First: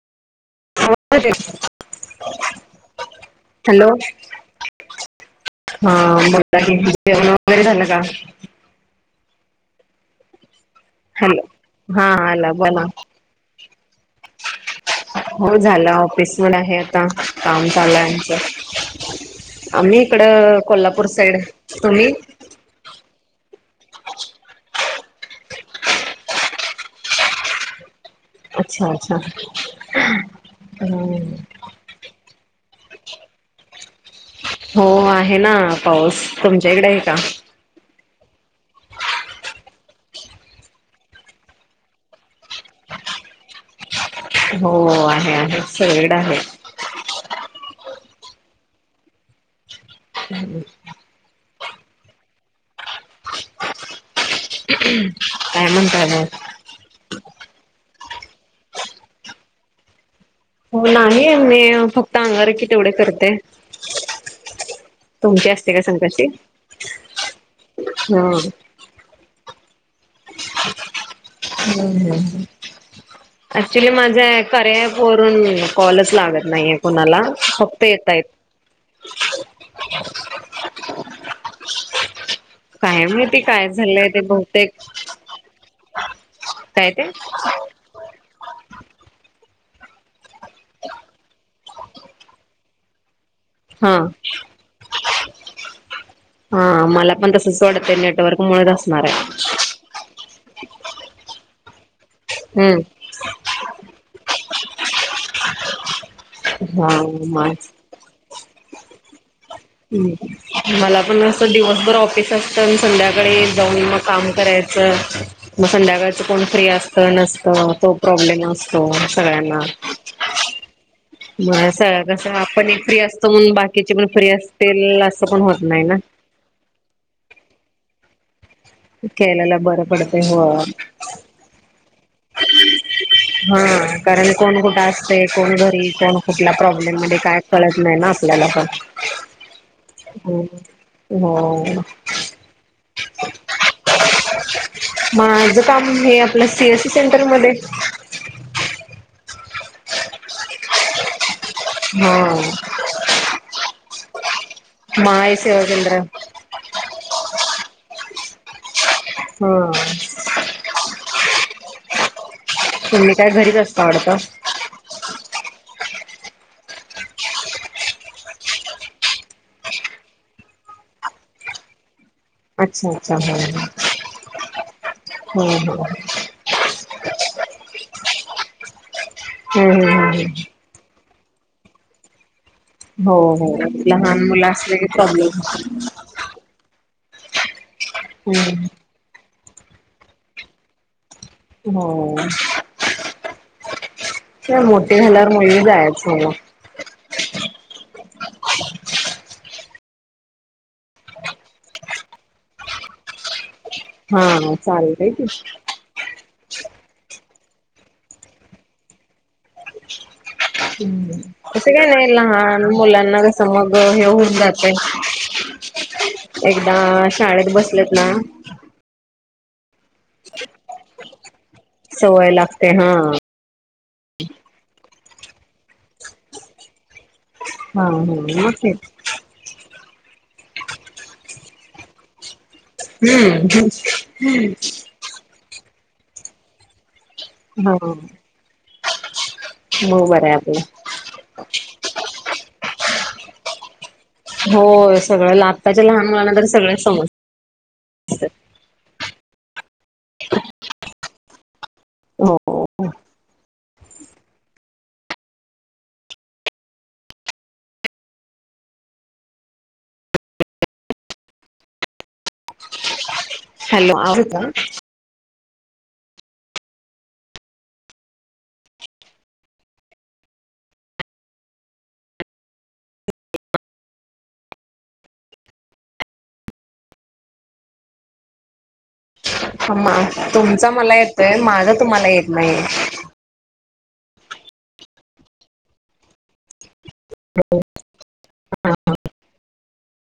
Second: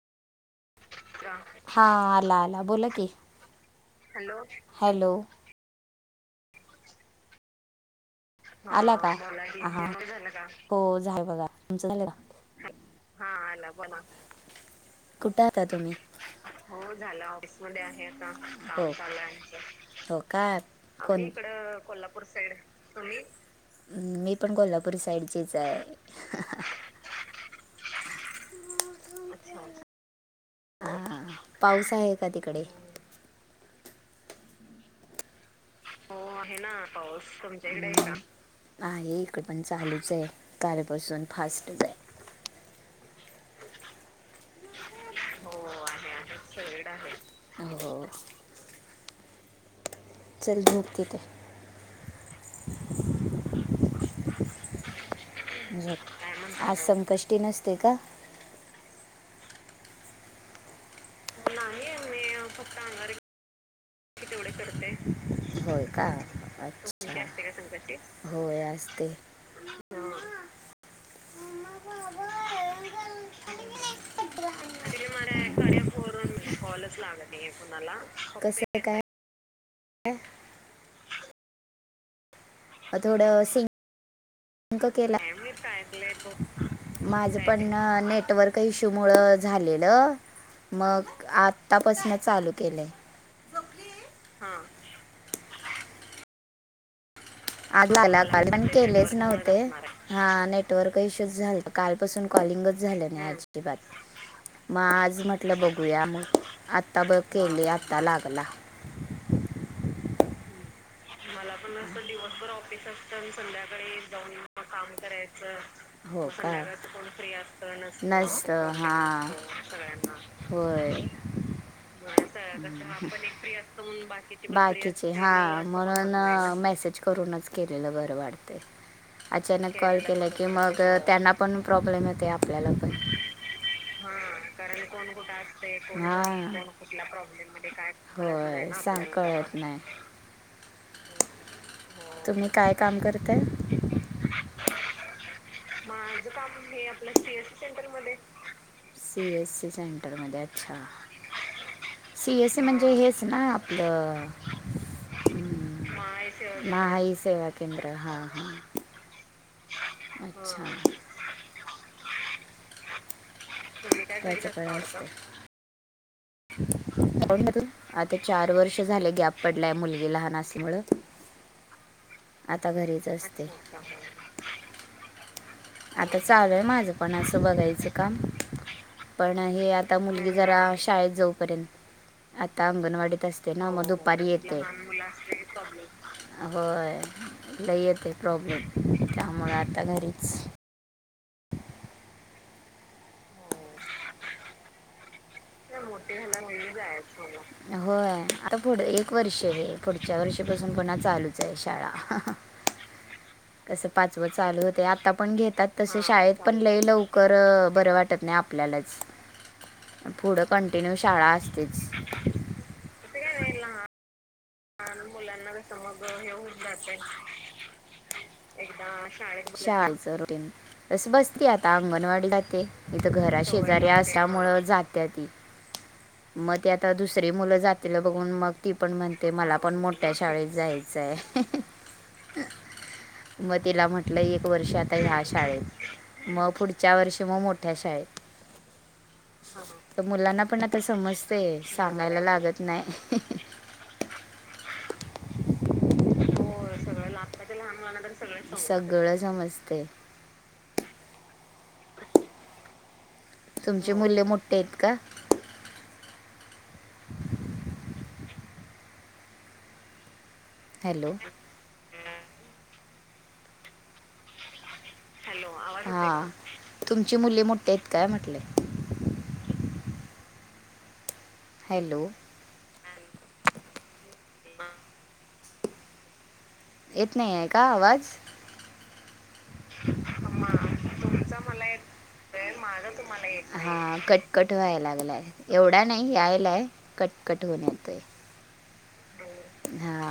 आवाज येतोय? हा आला आला बोला की हॅलो हॅलो हा की जेवण वगैरे झालं का आला का हा हो जाय हॅलो बघा तुमचं झालं हा आला बोला का कुठे हो आता झालं तुम्ही ऑफिस वर आहे हो आता झाल ऑफिस काम मध्ये चालू आहे आता आमचं आम्ही इकड कोल्हापूर साईड तुम्ही हम् मी पण कोल्हापूर साईडचीच आहे अच्छा अच्छा ह हम्म पाऊस आहे का तिकडे हो आहे ना हो पाऊस आहे ना तुमच्या इकडे का? पाऊस तुमच्याकडे आहे का अ आहे इकड पण चालूच आहे कारलपासून फास्टच आहे हो आहे आहे सेड आहे आहे हो चल धोकते ते काय म्हणताय मग? आज संकष्टी नसते का हो नाही मी फक्त मी अंगार की तेवढे करते तुमच्या हा रिकाम ऍक्चुली माझ कार्य एप तरी मला वरून कॉलच कड्यावरून लागत नाहीये कुणाला लागत फक्त मला येतय कसं काय काय माहिती थोडं काय सिंक झालंय ते बहुतेक काय ते माझ पण नेटवर्क इश्यू मुळ झालेलं मग आत्तापासन चालू केलंय हा हा मला पण तसच वाटतंय आला नेटवर्क काल पण मुळेच असणार केलेच आहे नव्हते हा नेटवर्क इश्यूज झा काल ून कॉलिंगच हम्म झालं नाही मग आज म्हटलं बघूयाग हा आता बघ माझ केली आता लागला हम् मला पण असं दिवसभर ऑफिस असतं संध्याकाळी जाऊणी मग काम करायचं संध्याकाळच हो कोण का फ्री असत नसत तो प्रॉब्लेम नसतं असतो सगळ्यांना वय म कस आपण एक फ्री असतो म्हण बाकीची पण फ्री असतील असं पण होत मला ना मेसेज करूनच केलेलं बरं वाटतं ते केलेला अचानक बरं कॉल पडतय केला की हो मग त्यांना पण प्रॉब्लेम येते आपल्याला पण हा कारण कोण कुठं असते कोण घरी कोण कुठल्या हां प्रॉब्लेम मध्ये काय कळत नाही ना आपल्याला पण च नाही हम्म तुम्ही काय काम करताय म माझ काम हे आपलं सीएससी सेंटरमध्येध्ये सी एस सी सेंटरमध्ये अच्छा हा सीएस म्हणजे हेच ना आपलं माय सेवा केंद्र महा ह सेवा केंद्र हा हा हा तुम्ही काय घरीच असता तुम्ही वाटत काय [inaudible] अधून मधून आता चार वर्ष झाले गॅप पडलाय, मुलगी लहान असे मुळ. अच्छा अच्छा, हम्म हम्म. हम्म हम्म. आता चालूय माझं पण असं बघायचं काम. पण हे हम्म आता हम्म मुलगी हम्म जरा शाळेत जाऊपर्यंत. आता हो अंगणवाडीत हो. असते ना मग लहान दुपारी मुलं येते असले की [unintelligible] होय लई येतय प्रॉब्लेम हम्म त्यामुळ आता घरीच हो. त्या मोटे झाला होय. आता पुढ एक वर्ष हे पुढच्या वर्षीपासून पुन्हा चालूच आहे, शाळा. कसं मग पाचवं हा चालू होतय, चालतय आता की पण घेतात तशे शाळेत पण लई लव कर बरं वाटत नाही आपल्यालाच पुढं कंटिन्यू हम्म. शाळा असतेच तसं काय नाही लहान मुलांना काय कसं मग हे होऊन जातय. त्यांना कस मग हे हून एकदा जातय, शाळेत बसलेत ना एकदा चालतंय रूटीन तस बस ती आता अंगणवाडी सवय जाते, लागते हा इथं घरा शेजारी असल्यामुळ जात त्या ती म ते आता दुस री मुल हा हा जातेल बगुन मग ती तेच पण म्हणते, मला पण मो त्या शाळेत जायचंय म हम्म तिला म्हटलं एक वर्ष आता ह्या शाळेत म पुढच्या वर्ष की म मोठ्या हा शाळेत तर मग बरं आहे मुलांना पण आता आपलं समजतय सांगायला लागत नाही. होय. सगळं ल आत्ताच्या लहान मुलांना तरी हो सगळच समज सगळं सगळं समजतय [unintelligible] तुमचे मूले मोट्टे हाईत काय? हॅलो. हॅलो आहे का? हा तुमची मुले मोट्टेयेत काय म्हटल? हॅलो. येत नाहीये काय आवाज? ह म अम्मा, तुमचा मला येतोय, तुमचा माझं तुम्हाला येत नाहीये. हा कटकट व्हाय लागलाय एवढा नाही यायला. ला कटकट होण्याते हा.